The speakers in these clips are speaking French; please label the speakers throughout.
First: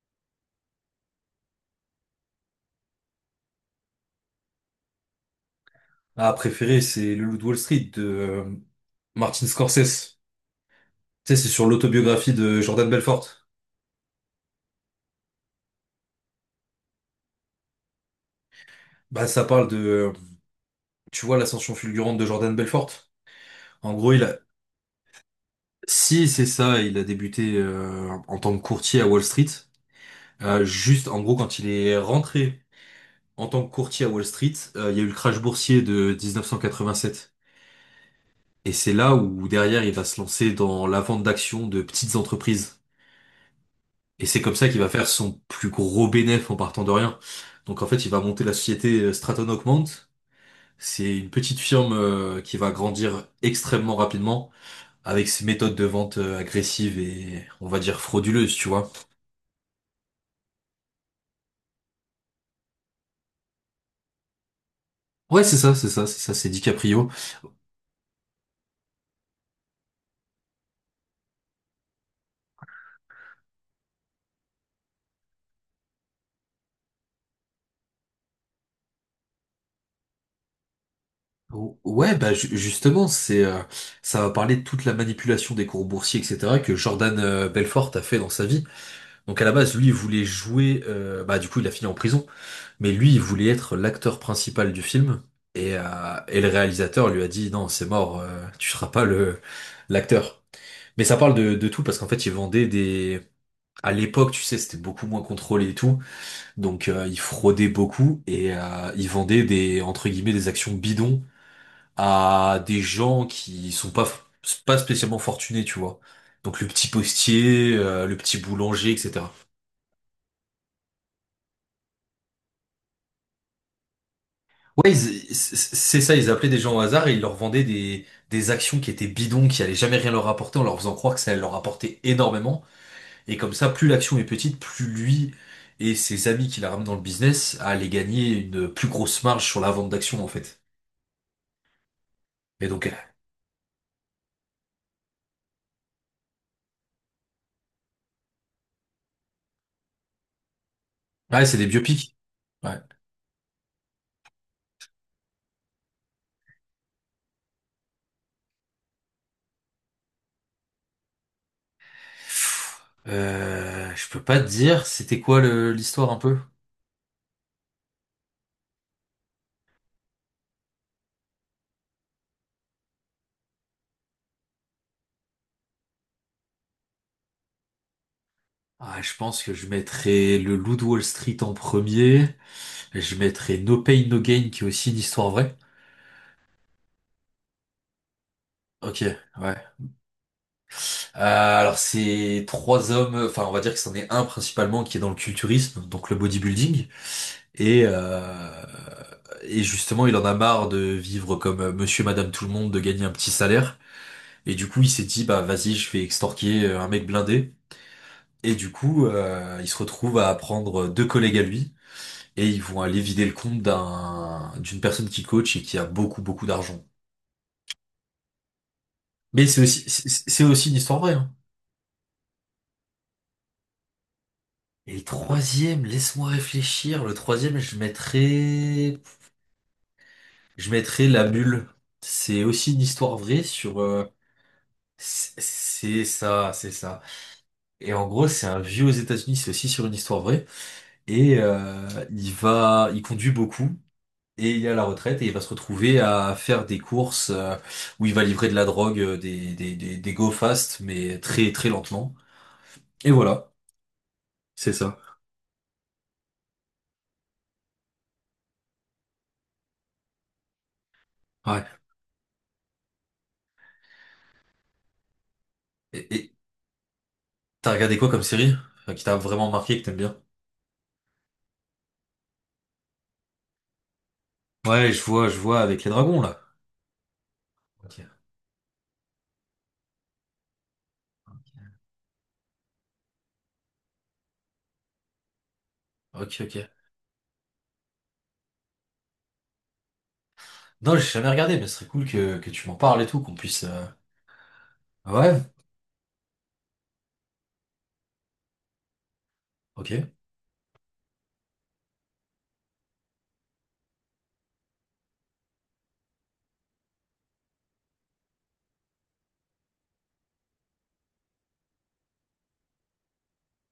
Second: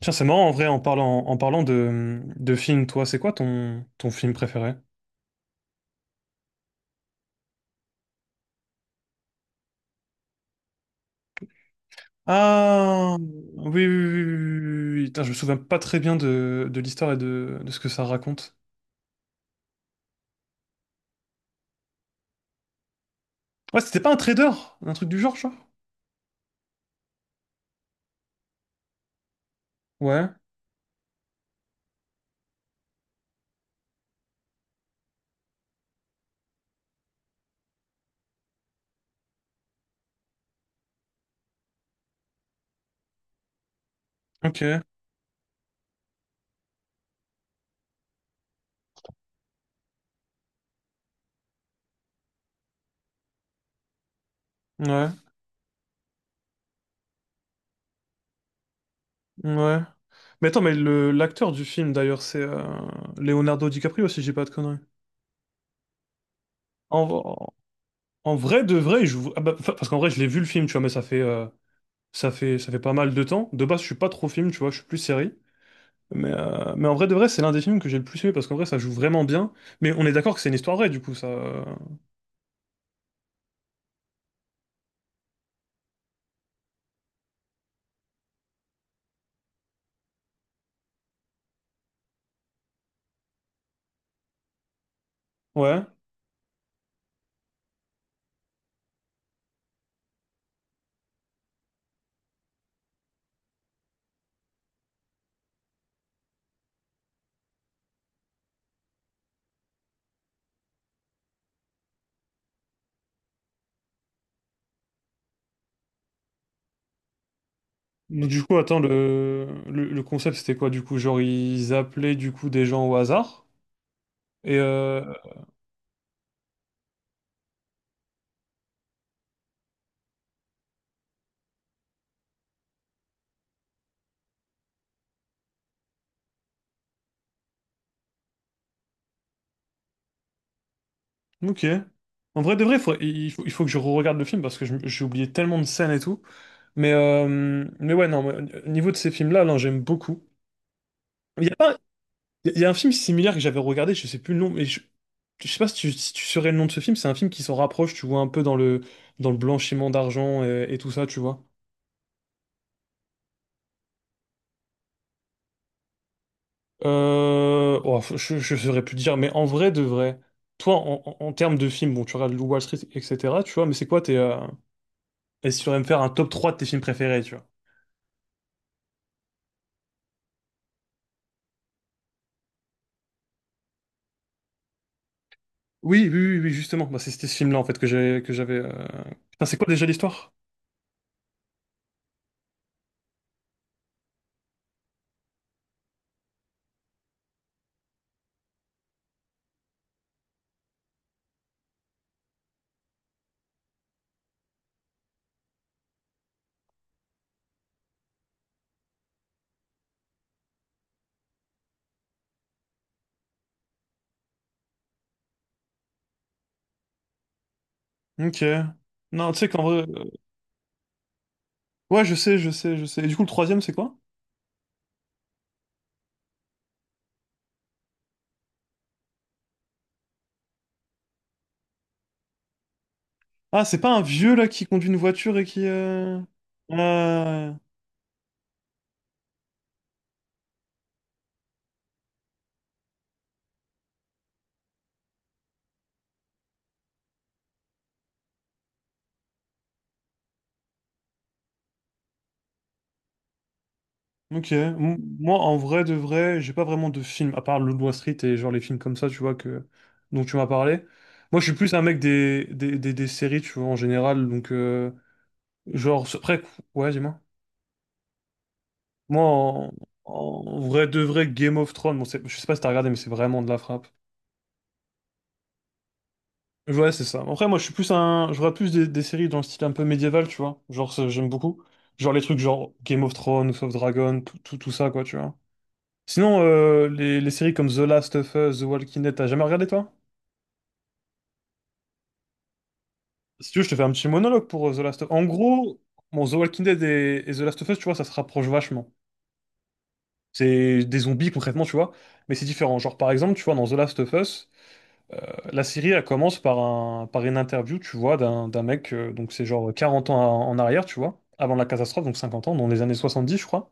Speaker 1: Tiens, c'est marrant en vrai, en parlant de film, toi, c'est quoi ton film préféré?
Speaker 2: Ah, préféré, c'est Le Loup de Wall Street de Martin Scorsese. Tu sais, c'est sur l'autobiographie de Jordan
Speaker 1: Ah,
Speaker 2: Belfort.
Speaker 1: oui, oui, oui, oui, oui. Putain, je me souviens pas très bien de l'histoire et de ce que ça raconte.
Speaker 2: Bah, ça parle de, tu vois, l'ascension fulgurante de Jordan Belfort.
Speaker 1: Ouais,
Speaker 2: En
Speaker 1: c'était pas
Speaker 2: gros,
Speaker 1: un trader, un truc du genre, genre?
Speaker 2: si c'est ça, il a débuté en tant que courtier à Wall Street.
Speaker 1: Ouais,
Speaker 2: Juste, en gros, quand il est rentré en tant que courtier à Wall Street, il y a eu le crash boursier de 1987. Et c'est là où derrière, il va se lancer dans la vente d'actions de petites entreprises. Et c'est comme
Speaker 1: ok,
Speaker 2: ça qu'il va faire son plus gros bénéfice en partant de rien. Donc en fait, il va monter la société Stratton Augment. C'est une petite firme qui va grandir extrêmement rapidement
Speaker 1: ouais,
Speaker 2: avec ses méthodes de vente agressives et on va dire frauduleuses, tu vois.
Speaker 1: ouais. Mais attends, mais le l'acteur du film, d'ailleurs, c'est Leonardo DiCaprio, si j'ai pas de conneries.
Speaker 2: Ouais, c'est ça, c'est DiCaprio.
Speaker 1: En, en vrai, de vrai, il joue... Ah bah, enfin, parce qu'en vrai, je l'ai vu le film, tu vois, mais ça fait pas mal de temps. De base, je suis pas trop film, tu vois, je suis plus série. Mais en vrai de vrai, c'est l'un des films que j'ai le plus aimé parce qu'en vrai, ça joue vraiment bien. Mais on est d'accord que c'est une histoire vraie, du coup, ça.
Speaker 2: Ouais, bah justement, c'est ça va parler de toute la manipulation des cours boursiers, etc. que Jordan Belfort a fait dans sa vie. Donc à la base, lui, il voulait jouer. Bah du coup, il a fini en prison. Mais lui, il voulait être l'acteur principal du film. Et, euh,
Speaker 1: Ouais.
Speaker 2: et le réalisateur lui a dit, non, c'est mort, tu seras pas le l'acteur. Mais ça parle de tout parce qu'en fait, il vendait des... À l'époque, tu sais, c'était beaucoup moins contrôlé et tout. Donc, il fraudait beaucoup et il vendait des, entre guillemets, des actions bidons à des gens qui sont pas, pas spécialement fortunés, tu vois. Donc, le petit postier, le
Speaker 1: Mais
Speaker 2: petit
Speaker 1: du coup, attends,
Speaker 2: boulanger, etc.
Speaker 1: le concept, c'était quoi, du coup? Genre, ils appelaient, du coup, des gens au hasard. Et,
Speaker 2: Ouais,
Speaker 1: euh,
Speaker 2: c'est ça, ils appelaient des gens au hasard et ils leur vendaient des actions qui étaient bidons, qui allaient jamais rien leur apporter, en leur faisant croire que ça allait leur apporter énormément. Et comme ça, plus l'action est petite, plus lui et ses amis qui la ramènent dans le business allaient gagner une plus grosse marge sur la vente d'actions, en fait.
Speaker 1: ok. En vrai de
Speaker 2: Et
Speaker 1: vrai,
Speaker 2: donc,
Speaker 1: il faut que je re-regarde le film parce que j'ai oublié tellement de scènes et tout. Non, niveau de ces films-là, non, j'aime beaucoup. Il
Speaker 2: ouais,
Speaker 1: y a
Speaker 2: c'est des
Speaker 1: pas,
Speaker 2: biopics.
Speaker 1: Il y a un
Speaker 2: Ouais.
Speaker 1: film similaire que j'avais regardé, je sais plus le nom, je sais pas si tu saurais le nom de ce film, c'est un film qui s'en rapproche, tu vois, un peu dans le blanchiment d'argent et tout ça, tu vois.
Speaker 2: Je peux pas te dire, c'était quoi l'histoire un peu?
Speaker 1: Je saurais plus te dire, mais en vrai de vrai, toi, en termes de films, bon, tu regardes Wall Street, etc., tu vois, mais c'est quoi tes... Est-ce que tu saurais me faire un top 3 de tes films préférés, tu vois?
Speaker 2: Ah, je pense que je mettrais le Loup de Wall Street en premier. Je mettrais No Pain No Gain, qui est aussi une histoire vraie.
Speaker 1: Oui, oui, oui, oui, justement, bah, c'était ce film-là, en fait, que j'avais...
Speaker 2: Ok,
Speaker 1: Putain, c'est
Speaker 2: ouais.
Speaker 1: quoi déjà l'histoire?
Speaker 2: Alors c'est trois hommes, enfin on va dire que c'en est un principalement qui est dans le culturisme, donc le bodybuilding, et euh, et justement il en a marre de vivre comme monsieur, madame tout le monde, de gagner un petit salaire, et du coup il s'est dit bah vas-y je vais extorquer un mec blindé, et du coup il se retrouve à prendre deux collègues à lui, et ils vont aller vider le compte d'une personne qui coach et qui a beaucoup beaucoup d'argent.
Speaker 1: Ok. Non, tu
Speaker 2: Mais
Speaker 1: sais
Speaker 2: c'est
Speaker 1: qu'en vrai...
Speaker 2: aussi
Speaker 1: euh,
Speaker 2: c'est c'est aussi une histoire vraie, hein.
Speaker 1: Ouais, je sais, je sais, je sais. Et du coup, le troisième, c'est quoi?
Speaker 2: Et le troisième, laisse-moi réfléchir. Le troisième, je mettrais La Bulle. C'est aussi une histoire vraie
Speaker 1: Ah, c'est
Speaker 2: sur,
Speaker 1: pas un vieux là qui conduit une voiture
Speaker 2: c'est
Speaker 1: et qui.
Speaker 2: c'est
Speaker 1: euh,
Speaker 2: ça, c'est ça.
Speaker 1: euh,
Speaker 2: Et en gros, c'est un vieux aux États-Unis, c'est aussi sur une histoire vraie. Et il conduit beaucoup. Et il est à la retraite et il va se retrouver à faire des courses où il va livrer de la drogue, des go fast, mais très très lentement. Et voilà,
Speaker 1: Ok.
Speaker 2: c'est ça.
Speaker 1: Moi, en vrai de vrai, j'ai pas vraiment de film, à part Le Wall Street et genre les films comme ça, tu vois, que... dont tu m'as parlé. Moi, je suis
Speaker 2: Ouais.
Speaker 1: plus un mec des séries, tu vois, en général. Genre,
Speaker 2: Et
Speaker 1: c'est-
Speaker 2: et
Speaker 1: après, ouais, dis-moi.
Speaker 2: t'as regardé quoi comme série, qui t'a
Speaker 1: Moi,
Speaker 2: vraiment
Speaker 1: en...
Speaker 2: marqué, que t'aimes bien?
Speaker 1: en vrai de vrai, Game of Thrones, bon, je sais pas si t'as regardé, mais c'est vraiment de la frappe.
Speaker 2: Ouais, je vois avec les dragons là.
Speaker 1: Ouais, c'est ça. Après, moi, je suis plus
Speaker 2: Ok,
Speaker 1: un. Je regarde plus des séries dans le style un peu médiéval, tu vois. Genre, ça, j'aime beaucoup. Genre les trucs genre Game of Thrones, House of Dragon, tout ça, quoi, tu vois.
Speaker 2: ok,
Speaker 1: Sinon,
Speaker 2: ok.
Speaker 1: les séries comme The Last of Us, The Walking Dead, t'as jamais regardé, toi?
Speaker 2: Non, j'ai jamais regardé, mais ce serait cool que tu m'en parles et tout, qu'on
Speaker 1: Si tu veux,
Speaker 2: puisse.
Speaker 1: je te fais un petit monologue pour The Last of
Speaker 2: Ah
Speaker 1: Us. En
Speaker 2: ouais,
Speaker 1: gros, bon, The Walking Dead et The Last of Us, tu vois, ça se rapproche vachement.
Speaker 2: ok,
Speaker 1: C'est des zombies, concrètement, tu vois. Mais c'est différent. Genre, par exemple, tu vois, dans The Last of Us. Euh, La série, elle commence par un, par une interview, tu vois, d'un mec, donc c'est genre 40 ans en arrière, tu vois, avant la catastrophe, donc 50 ans, dans les années 70, je crois.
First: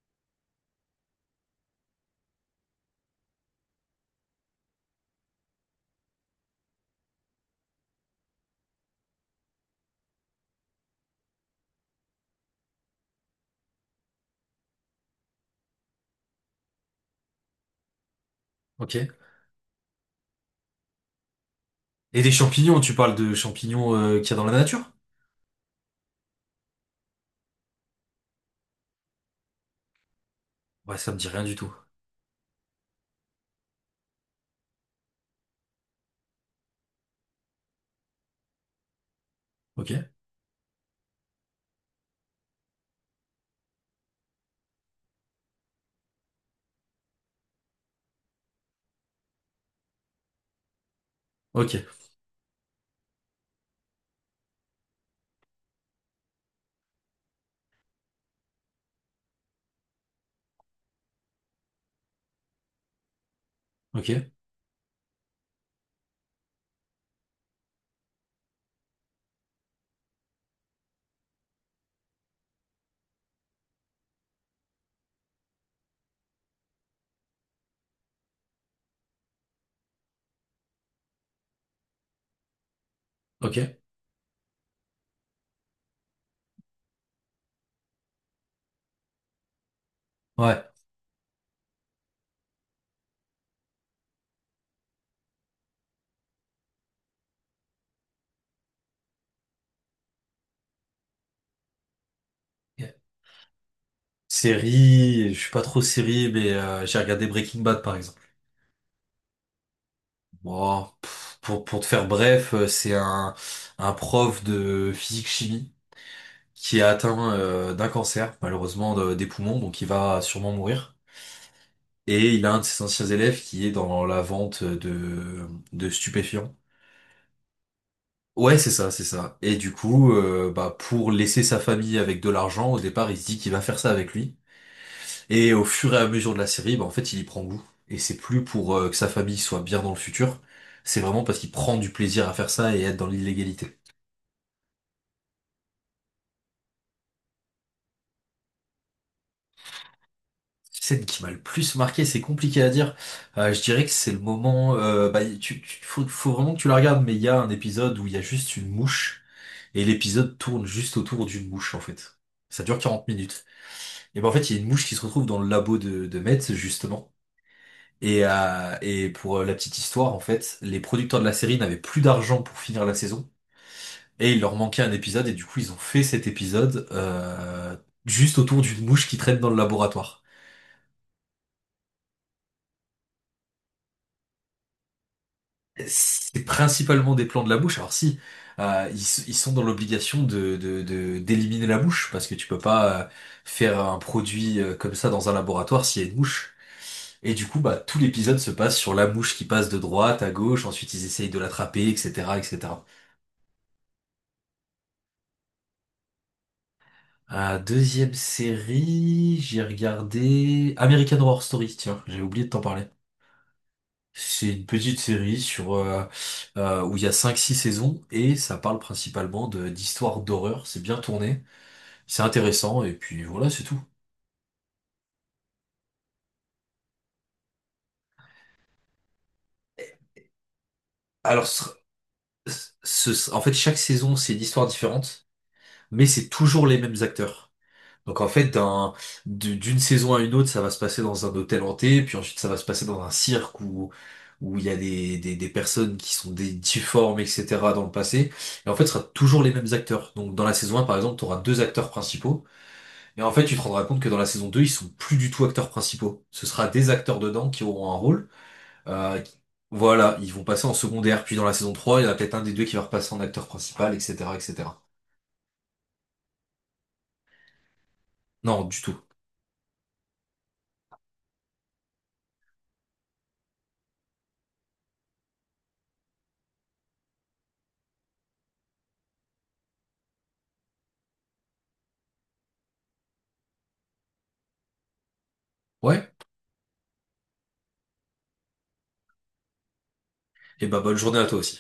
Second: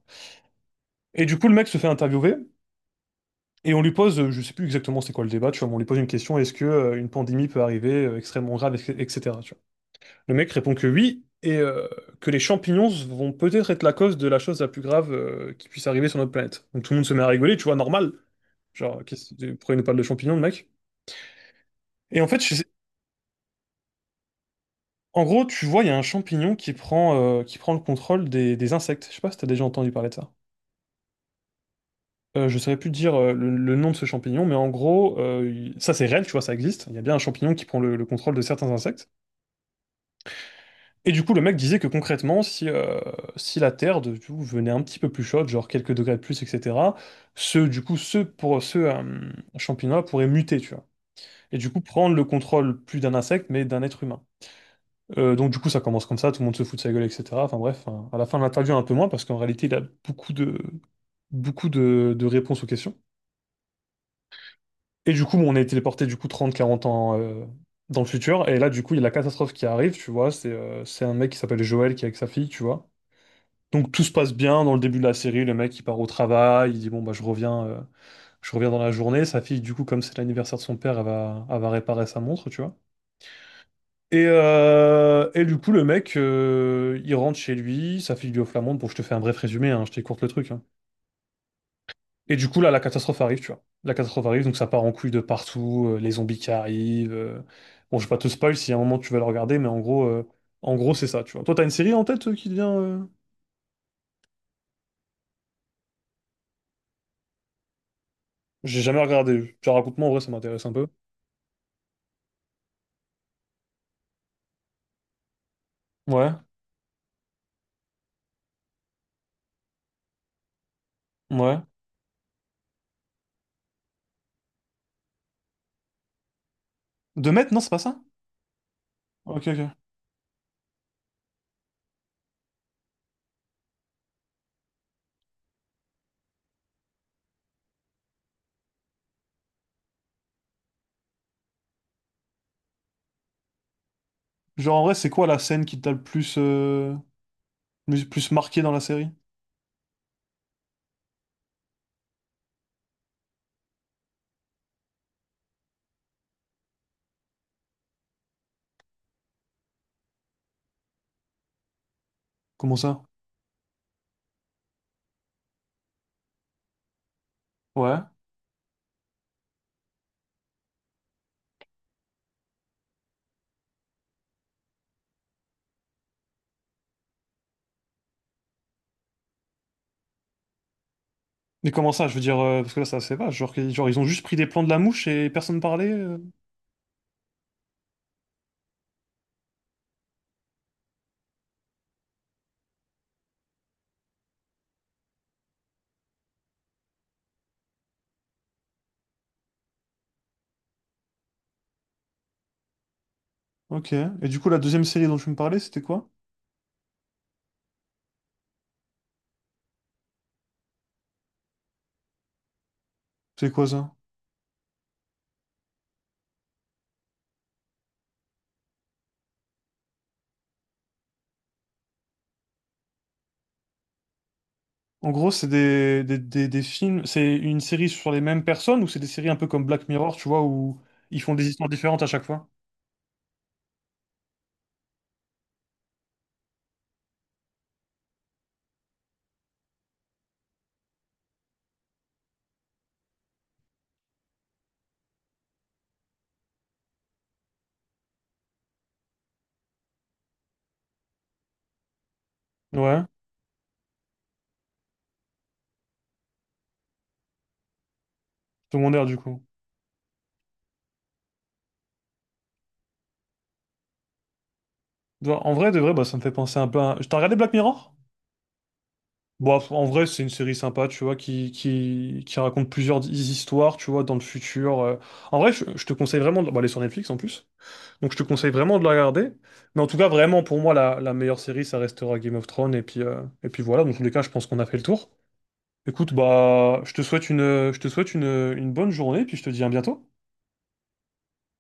Speaker 1: Et du coup, le mec se fait interviewer, et on lui pose, je sais plus exactement c'est quoi le débat, tu vois, mais on lui pose une question, est-ce que une pandémie peut arriver extrêmement grave, etc. tu vois. Le mec répond que oui, et que les champignons vont peut-être être la cause de la chose la plus grave qui puisse arriver sur notre planète. Donc tout le monde se met à rigoler, tu vois, normal. Genre,
Speaker 2: ok.
Speaker 1: pourquoi il nous parle de champignons, le mec? Et
Speaker 2: Et
Speaker 1: en
Speaker 2: des
Speaker 1: fait, je
Speaker 2: champignons, tu parles de champignons qu'il y a dans la nature?
Speaker 1: En gros, tu vois, il y a un champignon qui prend le contrôle des insectes. Je sais pas si t'as déjà entendu parler de ça.
Speaker 2: Ouais, ça me dit rien du tout.
Speaker 1: Je saurais plus te dire le nom de ce champignon, mais en gros, ça c'est réel, tu vois, ça existe. Il y a bien un champignon qui prend le contrôle de certains insectes.
Speaker 2: Ok,
Speaker 1: Et du coup, le mec disait que concrètement, si la Terre du coup, venait un petit peu plus chaude, genre quelques degrés de plus, etc., ce, du coup, ce, pour, ce champignon-là pourrait muter, tu vois. Et du coup,
Speaker 2: ok,
Speaker 1: prendre le contrôle plus d'un insecte, mais d'un être humain. Donc du coup, ça commence comme ça, tout le monde se fout de sa gueule, etc. Enfin bref, hein. À la fin de l'interview, un peu moins, parce qu'en réalité, il a beaucoup de, beaucoup de réponses aux questions.
Speaker 2: ok,
Speaker 1: Et du coup, bon, on est téléporté du coup 30-40 ans dans le futur. Et là, du coup, il y a la catastrophe qui arrive, tu vois. C'est un mec qui s'appelle Joël qui est avec sa fille, tu vois. Donc tout se passe bien dans le début de la série. Le mec, il part au travail, il dit, bon, bah, je reviens dans la journée. Sa fille, du coup, comme c'est l'anniversaire de son père, elle va réparer sa montre, tu vois.
Speaker 2: ok.
Speaker 1: Et du coup, le mec, il rentre chez lui, sa fille lui offre la montre. Bon, je te fais un bref résumé, hein, je t'écourte le truc. Hein.
Speaker 2: Ouais.
Speaker 1: Et du coup, là, la catastrophe arrive, tu vois. La catastrophe arrive, donc ça part en couille de partout, les zombies qui arrivent. Bon, je vais pas te spoil si à un moment tu veux le regarder, mais en gros, c'est ça, tu vois. Toi, t'as une série en tête qui devient...
Speaker 2: Ok. Série, je suis pas trop série, mais j'ai regardé Breaking Bad par exemple.
Speaker 1: J'ai jamais regardé. Genre, raconte-moi, en vrai, ça m'intéresse un peu.
Speaker 2: Bon, pff, pour te faire bref, un prof de physique-chimie
Speaker 1: Ouais,
Speaker 2: qui est atteint d'un cancer, malheureusement des poumons, donc il va sûrement mourir.
Speaker 1: ouais.
Speaker 2: Et il a un de ses anciens élèves qui est dans la vente de stupéfiants.
Speaker 1: De mettre, non, c'est pas ça?
Speaker 2: Ouais, c'est ça.
Speaker 1: Ok,
Speaker 2: Et du
Speaker 1: ok.
Speaker 2: coup, bah, pour laisser sa famille avec de l'argent, au départ, il se dit qu'il va faire ça avec lui. Et au fur et à mesure de la série, bah, en fait, il y prend goût. Et c'est plus pour que sa famille soit bien dans le futur. C'est vraiment parce qu'il prend du plaisir à faire ça et être dans l'illégalité.
Speaker 1: Genre, en vrai, c'est quoi la scène qui t'a le plus marqué dans la série?
Speaker 2: Scène qui m'a le plus marqué, c'est compliqué à dire. Je dirais que c'est le moment. Bah, faut vraiment que tu la regardes, mais il y a un épisode où il y a juste une mouche. Et l'épisode tourne juste autour d'une mouche, en fait. Ça
Speaker 1: Comment
Speaker 2: dure
Speaker 1: ça?
Speaker 2: 40 minutes. Et ben en fait, il y a une mouche qui se retrouve dans le labo de Metz, justement.
Speaker 1: Ouais.
Speaker 2: Et pour la petite histoire, en fait, les producteurs de la série n'avaient plus d'argent pour finir la saison. Et il leur manquait un épisode, et du coup, ils ont fait cet épisode juste autour d'une mouche qui traîne dans le laboratoire.
Speaker 1: Mais comment ça, je veux dire, parce que là, ça, c'est vache. Genre, genre, ils ont juste pris des plans de la mouche et personne parlait.
Speaker 2: C'est principalement des plans de la mouche. Alors si, ils sont dans l'obligation d'éliminer la mouche, parce que tu peux pas faire un produit comme ça dans un laboratoire s'il y a une mouche. Et du coup, bah, tout l'épisode se passe sur la mouche qui passe de droite à gauche, ensuite ils essayent de l'attraper, etc., etc.
Speaker 1: Ok. Et du coup, la deuxième série dont tu me parlais, c'était quoi?
Speaker 2: Deuxième série, j'ai regardé American Horror Story, tiens, j'ai oublié de t'en parler.
Speaker 1: C'est quoi ça?
Speaker 2: C'est une petite série sur où il y a 5, 6 saisons et ça parle principalement de d'histoires d'horreur, c'est bien tourné, c'est intéressant et puis voilà, c'est tout.
Speaker 1: En gros, c'est des, des films, c'est une série sur les mêmes personnes ou c'est des séries un peu comme Black Mirror, tu vois, où ils font
Speaker 2: Alors,
Speaker 1: des histoires différentes à chaque fois?
Speaker 2: en fait, chaque saison, c'est une histoire différente, mais c'est toujours les mêmes acteurs. Donc en fait, d'une saison à une autre, ça va se passer dans un hôtel hanté, puis ensuite ça va se passer dans un cirque où il y a des personnes qui sont des difformes, etc. dans le passé. Et en fait, ce sera toujours les mêmes acteurs. Donc dans la saison un, par exemple, tu auras deux acteurs principaux.
Speaker 1: Ouais,
Speaker 2: Et en fait, tu te rendras compte que dans la saison 2, ils sont plus du tout acteurs principaux. Ce sera des acteurs dedans qui auront un rôle.
Speaker 1: secondaire du
Speaker 2: Euh, qui-
Speaker 1: coup.
Speaker 2: voilà, ils vont passer en secondaire. Puis dans la saison 3, il y en a peut-être un des deux qui va repasser en acteur principal, etc., etc.
Speaker 1: Bah, en vrai, de vrai, bah, ça me fait penser un peu à... T'as regardé Black Mirror?
Speaker 2: Non, du tout.
Speaker 1: Bon, en vrai, c'est une série sympa, tu vois, qui raconte plusieurs histoires, tu vois, dans le futur. En vrai, je te conseille vraiment de... Bah, elle est sur Netflix en plus. Donc je te conseille vraiment de la regarder. Mais en tout cas, vraiment, pour moi, la meilleure série, ça restera Game of Thrones. Et puis voilà, dans tous les cas, je pense qu'on a fait le tour.
Speaker 2: Ouais.
Speaker 1: Écoute, bah, je te souhaite une, je te souhaite une bonne journée, puis je te dis à bientôt.
Speaker 2: Et bah bonne journée à toi aussi.